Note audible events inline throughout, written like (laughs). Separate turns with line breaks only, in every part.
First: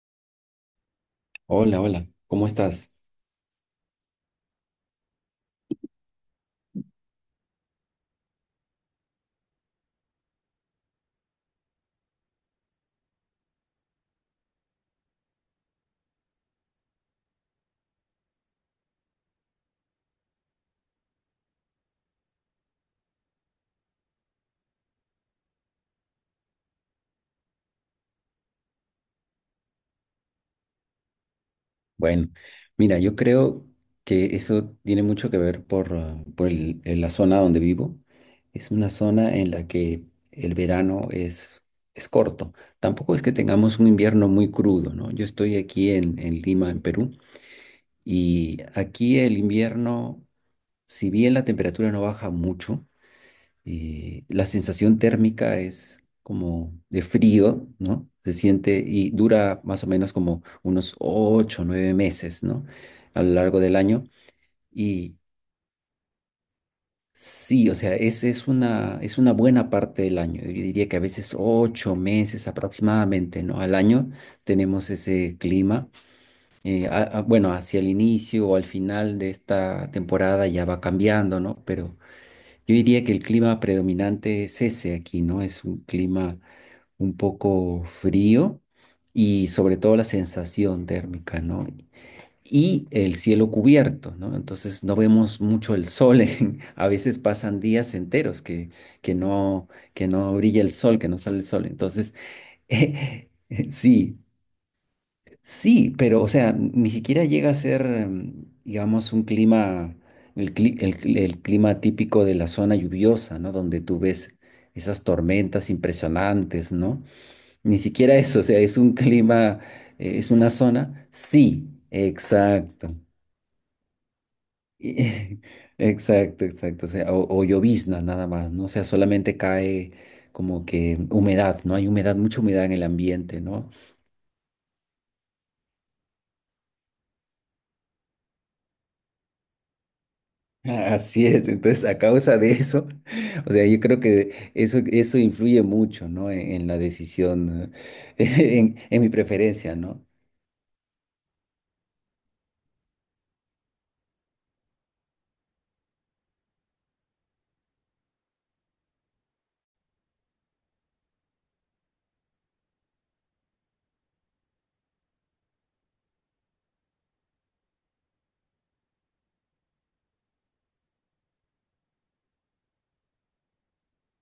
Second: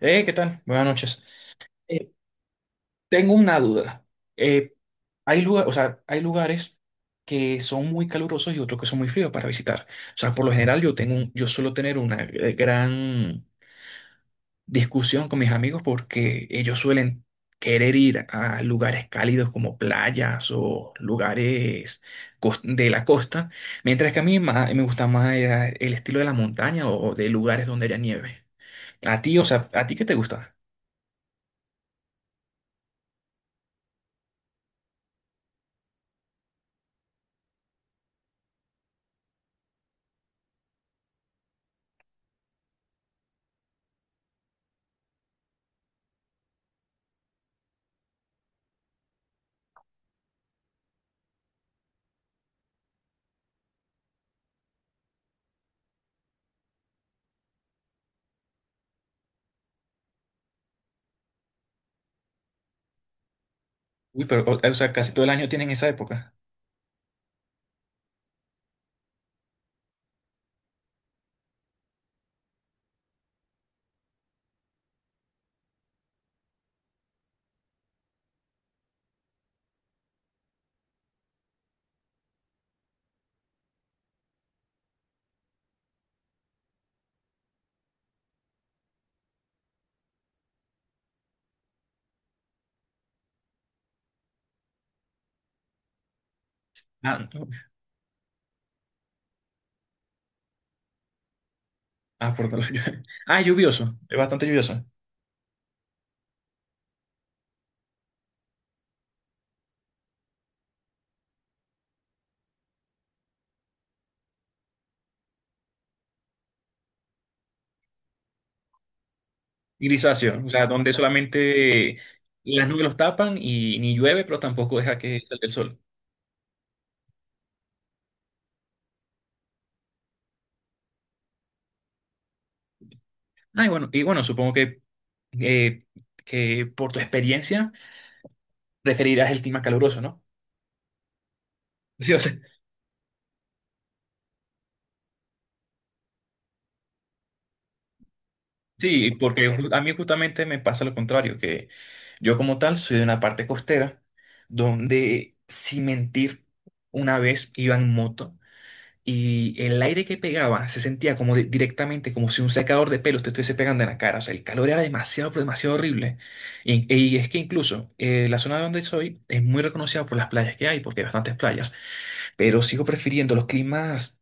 ¿Qué tal? Buenas noches.
Hola, hola,
Eh,
¿cómo estás?
Tengo una duda. Eh, Hay hay lugares que son muy calurosos y otros que son muy fríos para visitar. O sea, por lo general yo tengo, yo suelo tener una gran discusión con mis amigos porque ellos suelen querer ir a lugares cálidos como playas o lugares de la costa, mientras que a mí, me gusta más el estilo de la montaña o de lugares donde haya nieve. A ti, o sea, ¿a ti qué te gusta?
Bueno, mira, yo creo que eso tiene mucho que ver por la zona donde vivo. Es una zona en la que el verano es corto. Tampoco es que tengamos un invierno muy crudo, ¿no? Yo estoy aquí en Lima, en Perú, y aquí el invierno, si bien la temperatura no baja mucho, la sensación térmica es como de frío, ¿no? Se siente y dura más o menos como unos 8 o 9 meses, ¿no? A lo largo del año.
Uy, pero, o sea, casi
Y
todo el año tienen esa época.
sí, o sea, es una buena parte del año. Yo diría que a veces 8 meses aproximadamente, ¿no? Al año tenemos ese clima. Bueno, hacia el inicio o al final de esta temporada ya va cambiando, ¿no? Pero yo diría que el clima predominante es ese aquí, ¿no? Es un clima un poco frío y sobre todo la sensación térmica, ¿no? Y el cielo cubierto, ¿no? Entonces no vemos mucho el sol. (laughs) A veces
Ah, no.
pasan días enteros que no, que no brilla el sol, que no sale el sol. Entonces,
Ah, por todo
(laughs)
el (laughs)
eh,
Ah, es lluvioso, es
sí,
bastante lluvioso.
sí, pero o sea, ni siquiera llega a ser, digamos, un clima, el clima típico de la zona lluviosa, ¿no? Donde tú ves esas tormentas impresionantes, ¿no? Ni siquiera eso, o sea, es un clima, es
Grisáceo, o
una
sea, donde
zona. Sí,
solamente las nubes
exacto.
los tapan y ni llueve, pero tampoco deja que salga
Y-
el
(laughs)
sol.
Exacto, exacto. O sea, o llovizna nada más, ¿no? O sea, solamente cae como que humedad, ¿no? Hay humedad, mucha humedad en el ambiente,
Ah,
¿no?
y bueno, supongo eh, que por tu experiencia preferirás el clima caluroso, ¿no?
(laughs) Así es, entonces
(laughs)
a
Yo
causa
sé.
de eso, (laughs) o sea, yo creo que eso influye mucho, ¿no? En la decisión, (laughs) en mi
Sí, porque
preferencia,
a mí
¿no?
justamente me pasa lo contrario, que yo como tal soy de una parte costera donde, sin mentir, una vez iba en moto. Y el aire que pegaba se sentía como directamente, como si un secador de pelos te estuviese pegando en la cara. O sea, el calor era demasiado, pero demasiado horrible. Y es que incluso la zona donde soy es muy reconocida por las playas que hay, porque hay bastantes playas pero sigo prefiriendo los climas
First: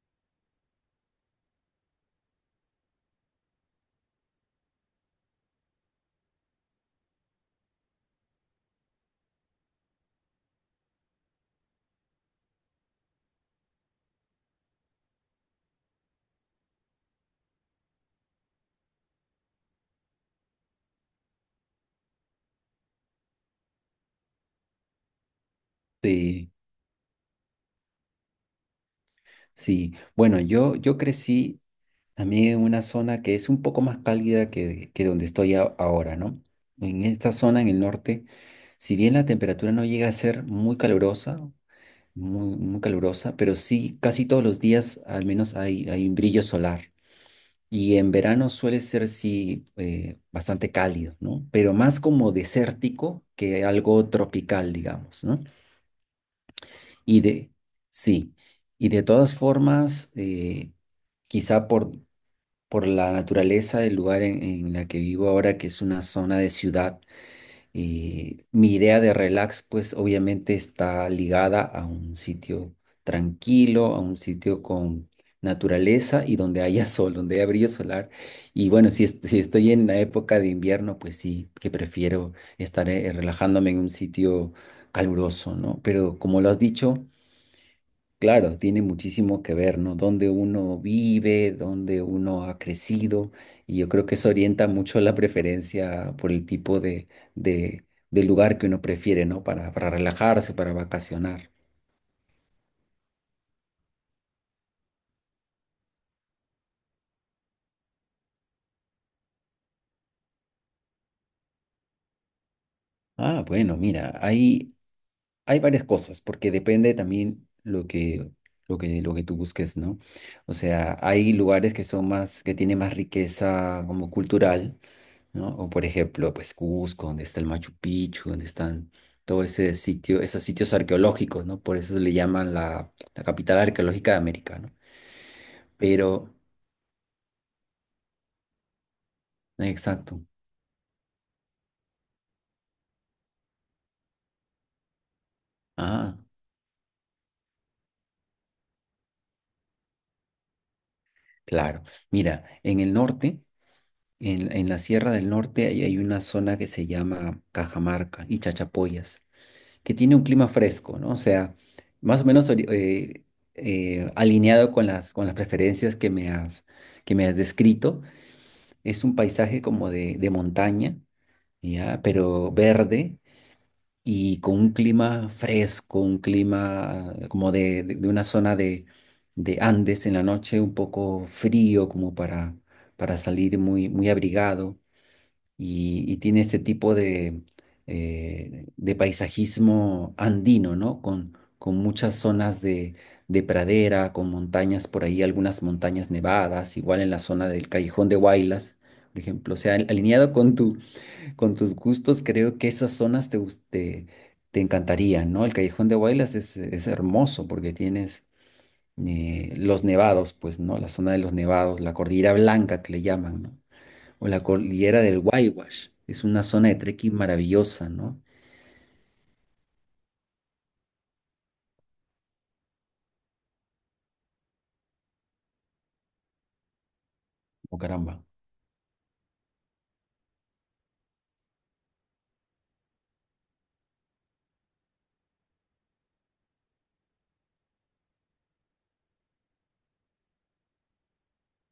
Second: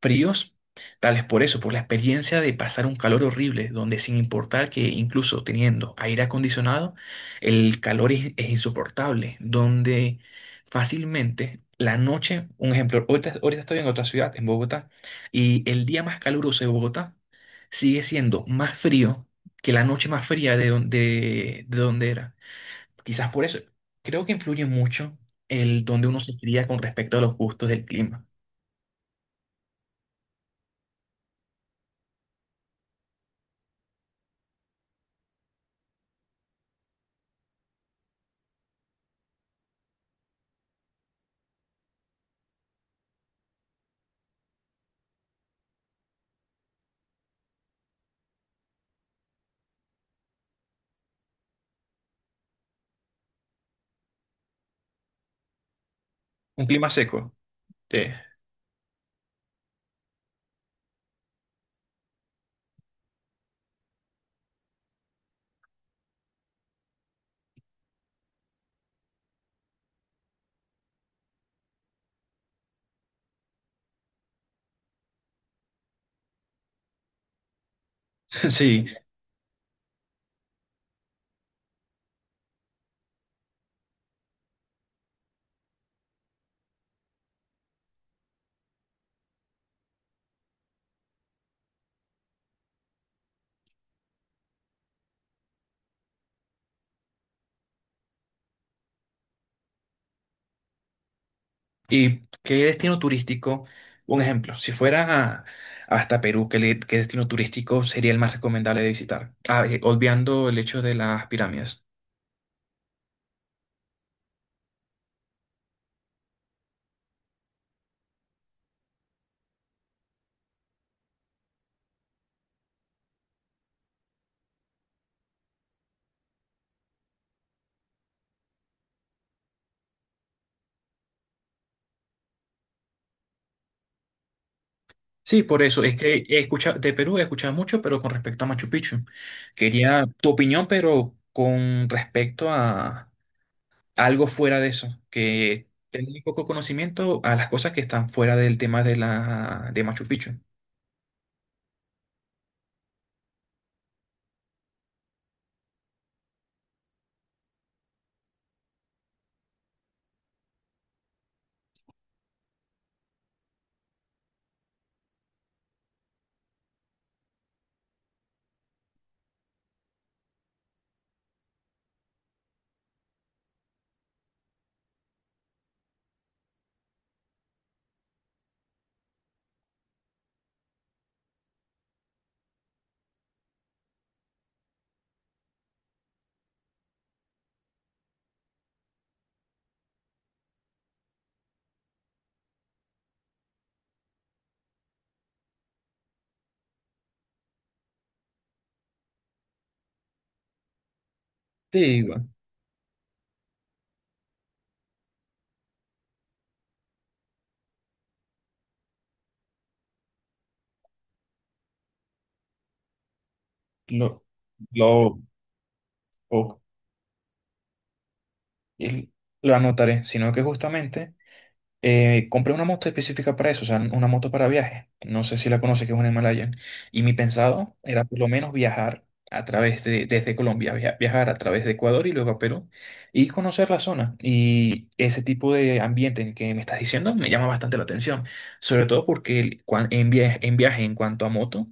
fríos, tal vez por eso, por la experiencia de pasar un calor horrible, donde sin importar que incluso teniendo aire acondicionado, el calor es insoportable, donde fácilmente la noche, un ejemplo, ahorita estoy en otra ciudad, en Bogotá, y el día más caluroso de Bogotá sigue siendo más frío que la noche más fría de donde, de donde era. Quizás por eso. Creo que influye mucho el donde uno se
Sí,
cría con respecto a los gustos del clima.
sí. Bueno, yo crecí. A mí, en una zona que es un poco más cálida que donde estoy ahora, ¿no? En esta zona, en el norte, si bien la temperatura no llega a ser muy calurosa, muy, muy calurosa, pero sí casi todos los días al menos hay un brillo solar. Y en verano suele ser, sí, bastante cálido, ¿no? Pero más como desértico que algo tropical, digamos, ¿no?
Un clima
Y
seco.
de,
eh,
sí, y de todas formas, quizá por la naturaleza del lugar en la que vivo ahora, que es una zona de ciudad, y mi idea de relax, pues obviamente está ligada a un sitio tranquilo, a un sitio con naturaleza y donde haya (laughs) sol, donde haya brillo solar.
(laughs)
Y
Sí.
bueno, si estoy en la época de invierno, pues sí, que prefiero estar relajándome en un sitio caluroso, ¿no? Pero como lo has dicho, claro, tiene muchísimo que ver, ¿no? Dónde uno vive, dónde uno ha crecido, y yo creo que eso orienta mucho la preferencia por el tipo de, de lugar que uno prefiere, ¿no? Para relajarse, para vacacionar.
¿Y qué destino turístico? Un ejemplo, si fuera a- hasta Perú, ¿qué destino turístico sería el más recomendable de visitar? Ah, olvidando el hecho de las pirámides.
Ah, bueno, mira, hay varias cosas, porque depende también lo que tú busques, ¿no? O sea, hay lugares que son más, que tienen más riqueza como cultural, ¿no? O por ejemplo, pues Cusco, donde está el Machu Picchu, donde están todo ese sitio, esos sitios arqueológicos, ¿no? Por eso le llaman la capital arqueológica de América, ¿no?
Sí, por eso es que
Pero,
he escuchado de Perú he escuchado mucho, pero con respecto a Machu Picchu. Quería
exacto.
tu opinión, pero con respecto a algo fuera de eso, que tenga
Ah,
muy poco conocimiento a las cosas que están fuera del tema de la de Machu Picchu.
claro. Mira, en el norte, en la Sierra del Norte, hay una zona que se llama Cajamarca y Chachapoyas, que tiene un clima fresco, ¿no? O sea, más o menos alineado con las preferencias que me has descrito. Es un paisaje como de montaña, ¿ya? Pero verde y con un clima fresco, un clima como de una zona de Andes en la noche, un poco frío como para salir muy, muy abrigado y tiene este tipo de paisajismo andino, ¿no? Con muchas zonas de pradera, con montañas por ahí, algunas montañas nevadas, igual en la zona del Callejón de Huaylas, por ejemplo. O sea, alineado con tus
Sí,
gustos,
bueno,
creo que esas zonas te encantarían, ¿no? El Callejón de Huaylas es hermoso porque tienes los nevados, pues, ¿no? La zona de los nevados, la Cordillera Blanca que le llaman, ¿no?
lo,
O la Cordillera
lo,
del Waiwash. Es una
o-
zona de trekking maravillosa, ¿no?
el- lo anotaré, sino que justamente compré una moto específica para eso, o sea, una moto para viaje. No sé si la conoces, que es una Himalayan. Y mi pensado
Oh,
era por
caramba.
lo menos viajar a través de, desde Colombia, viajar a través de Ecuador y luego a Perú y conocer la zona. Y ese tipo de ambiente en el que me estás diciendo me llama bastante la atención, sobre todo porque en viaje, en viaje en cuanto a moto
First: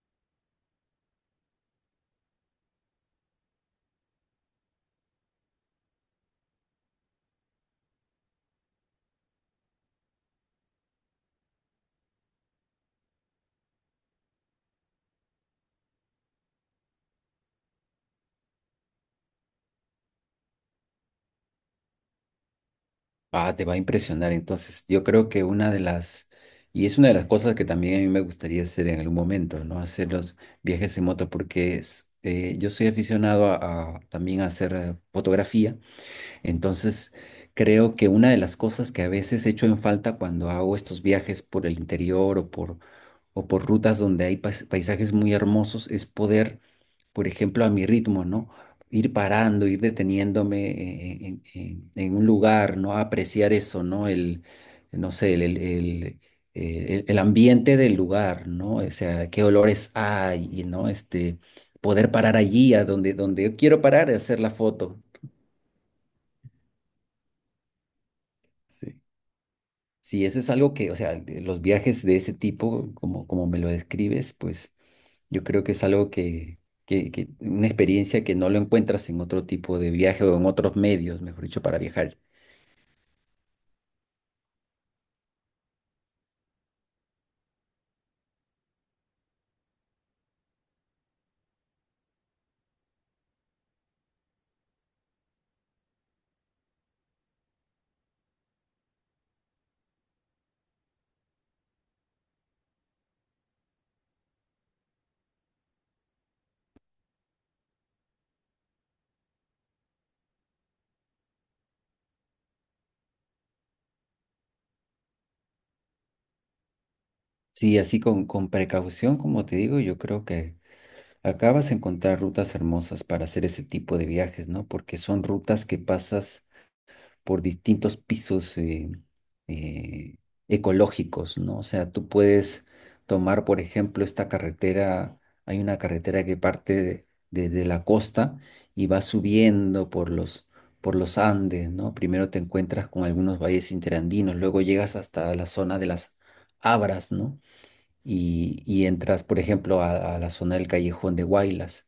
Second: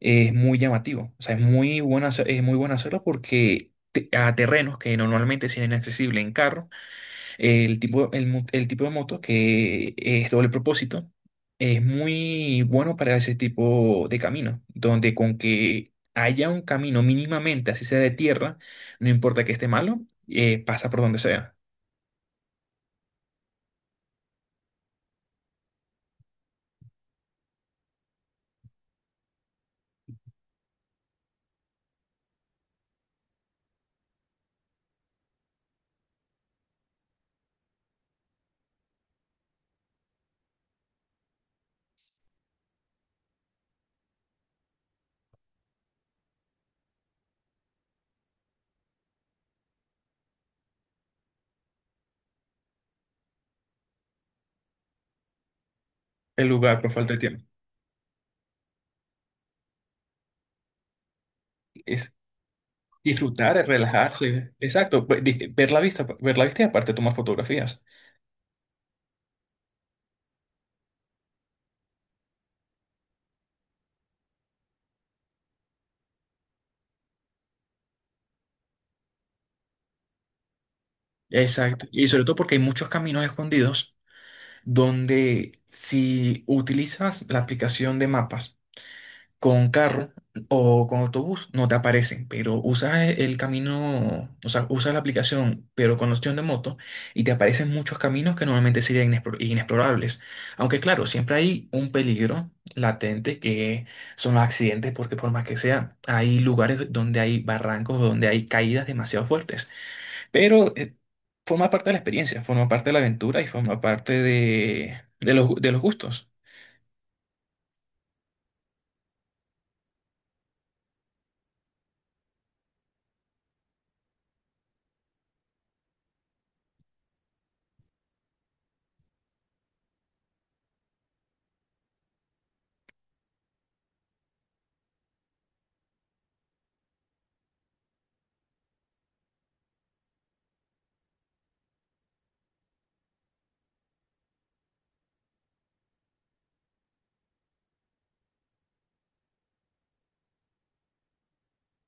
es muy llamativo. O sea, es muy bueno hacerlo porque a terrenos que normalmente son inaccesibles en carro el tipo de moto que es doble propósito es muy bueno para ese tipo de camino, donde con que haya un camino mínimamente, así sea de tierra, no importa que esté malo, pasa por donde sea.
Ah, te va a impresionar. Entonces, yo creo que una de las, y es una de las cosas que también a mí me gustaría hacer en algún momento, ¿no? Hacer los viajes en moto, porque yo soy aficionado a también a hacer fotografía. Entonces, creo que una de las cosas que a veces echo en falta cuando hago estos viajes por el interior o por rutas donde hay paisajes muy hermosos, es poder, por ejemplo, a mi ritmo, ¿no? Ir parando, ir deteniéndome en un lugar, ¿no? Apreciar eso, ¿no? El, no sé, el, el, el-
El lugar por
eh, el-
falta de
el
tiempo.
ambiente del lugar, ¿no? O sea, qué olores hay, ¿no? Poder
Es
parar allí, donde
disfrutar,
yo
es
quiero parar, y hacer la
relajarse.
foto.
Exacto, ver la vista y aparte tomar fotografías.
Sí. Sí, eso es algo que, o sea, los viajes de ese tipo, como me lo describes, pues yo creo que es algo una experiencia que no lo encuentras en otro tipo de viaje o en otros medios, mejor dicho, para
Exacto. Y
viajar.
sobre todo porque hay muchos caminos escondidos donde si utilizas la aplicación de mapas, con carro o con autobús no te aparecen, pero usa el camino, o sea, usa la aplicación, pero con la opción de moto, y te aparecen muchos caminos que normalmente serían inexplorables. Aunque claro, siempre hay un peligro latente que son los accidentes, porque por más que sea, hay lugares donde hay barrancos, donde hay caídas demasiado fuertes. Pero forma parte de la experiencia, forma parte de la aventura y forma parte de los gustos.
Sí, así con precaución, como te digo, yo creo que acabas de encontrar rutas hermosas para hacer ese tipo de viajes, ¿no? Porque son rutas que pasas por distintos pisos eh, ecológicos, ¿no? O sea, tú puedes tomar, por ejemplo, esta carretera, hay una carretera que parte desde la costa y va subiendo por los Andes, ¿no? Primero te encuentras con algunos valles interandinos, luego llegas hasta la zona de las Abras, ¿no? Y entras, por ejemplo, a la zona del Callejón de Huaylas.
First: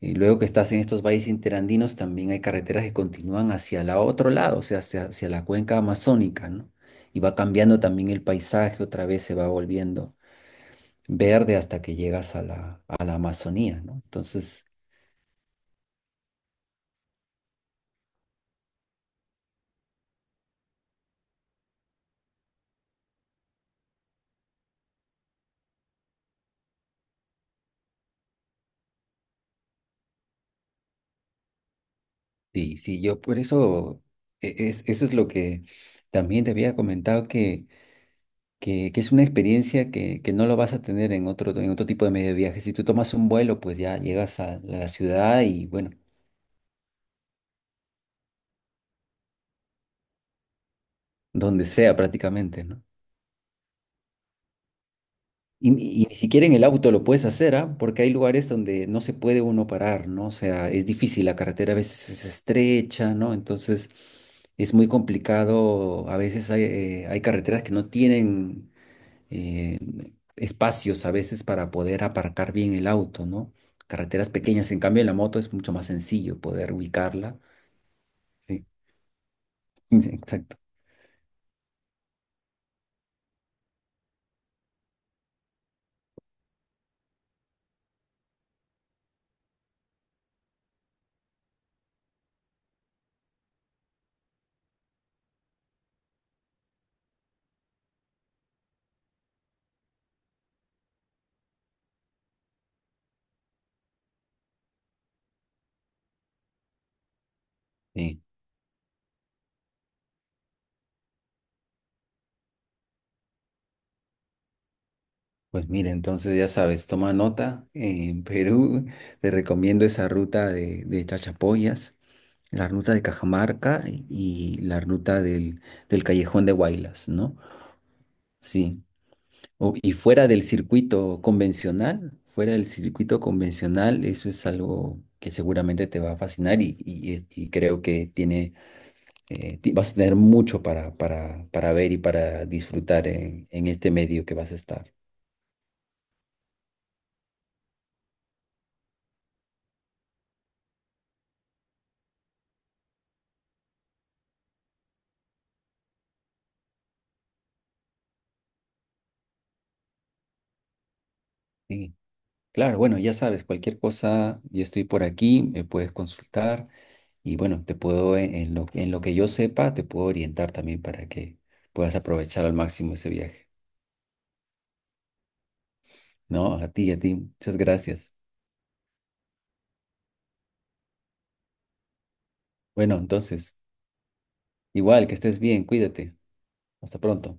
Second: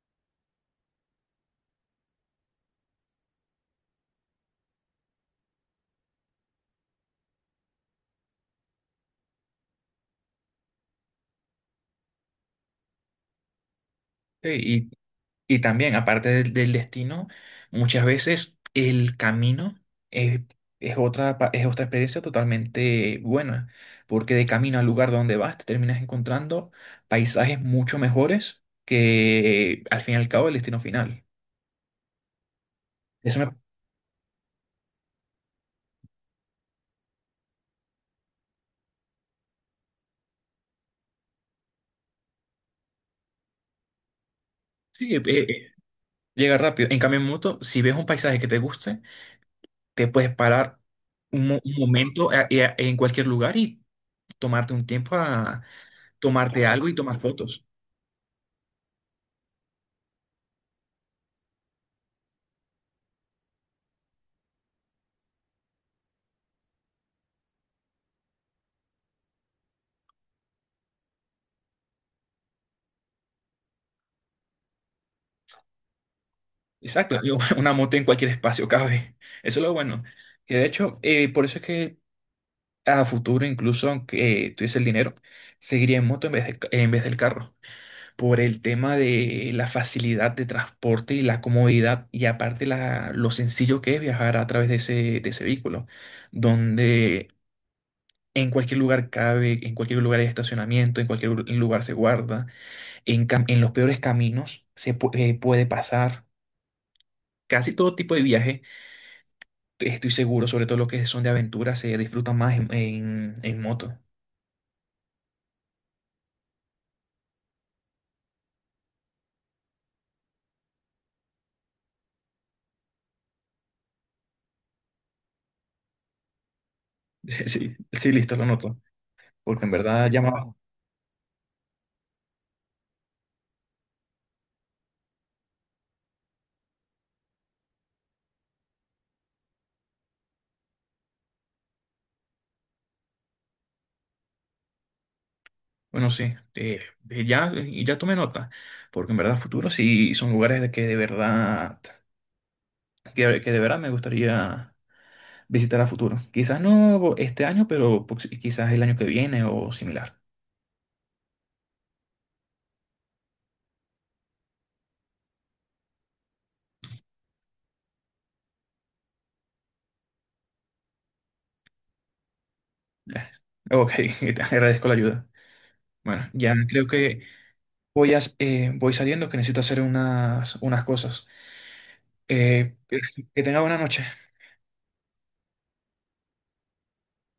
Y luego que estás en estos valles interandinos, también hay carreteras que continúan hacia el otro lado, o sea, hacia la cuenca amazónica, ¿no? Y va cambiando también el paisaje, otra vez se va volviendo verde hasta que llegas a la Amazonía, ¿no? Entonces,
Sí, y también, aparte del destino, muchas veces el camino es, es otra, es otra experiencia totalmente buena, porque de camino al lugar donde vas te terminas encontrando paisajes mucho mejores que al fin y al cabo el destino final.
sí, sí, yo por
Eso me,
eso, eso es lo que también te había comentado, que es una experiencia que no lo vas a tener en otro tipo de medio de viaje. Si tú tomas un vuelo, pues ya llegas a la
sí,
ciudad y bueno,
llega rápido. En cambio, en moto, si ves un paisaje que te guste, te puedes parar
donde
un
sea
momento
prácticamente, ¿no?
en cualquier lugar y tomarte un tiempo a
Y ni siquiera en el
tomarte algo
auto
y
lo
tomar
puedes hacer,
fotos.
¿ah? Porque hay lugares donde no se puede uno parar, ¿no? O sea, es difícil, la carretera a veces es estrecha, ¿no? Entonces es muy complicado, a veces hay carreteras que no tienen eh, espacios a veces para poder aparcar bien el auto, ¿no? Carreteras pequeñas, en cambio en la moto es mucho más sencillo poder
Exacto, (laughs) y
ubicarla.
una moto en cualquier
Sí,
espacio cabe. Eso es lo
(laughs)
bueno. Que
exacto.
de hecho, por eso es que a futuro, incluso aunque tuviese el dinero, seguiría en moto en vez del carro. Por el tema de la facilidad de transporte y la comodidad, y aparte lo sencillo que es viajar a través de de ese vehículo, donde en cualquier lugar cabe, en cualquier lugar hay estacionamiento, en cualquier lugar se guarda, en los peores caminos puede pasar. Casi todo tipo de
Sí.
viaje estoy seguro, sobre todo los que son de aventura, se disfrutan más en moto. (laughs)
Pues mira, entonces ya sabes, toma nota, en Perú te recomiendo esa ruta de Chachapoyas, la ruta de Cajamarca y la ruta del Callejón de Huaylas, ¿no?
Sí, sí, listo, lo noto.
Sí.
Porque en
Y
verdad ya
fuera del
más,
circuito convencional, fuera del circuito convencional, eso es algo que seguramente te va a fascinar y creo que vas a tener mucho para ver y para disfrutar en este medio que vas a estar.
bueno, sí, eh, ya tomé nota. Porque en verdad futuro sí son lugares de que de verdad, que de verdad me gustaría visitar a futuro. Quizás no este año, pero pues, quizás el año que viene o similar.
Sí. Claro, bueno, ya sabes, cualquier cosa, yo estoy por aquí, me puedes consultar y bueno, te puedo, en lo que yo sepa, te puedo orientar también para que puedas aprovechar al máximo ese
Eh,
viaje.
Ok, (laughs) te agradezco la ayuda. Bueno,
No,
ya creo
a ti,
que
muchas gracias.
voy saliendo que necesito hacer unas cosas. Eh,
Bueno,
que
entonces,
tenga buena noche.
igual, que estés bien, cuídate. Hasta pronto.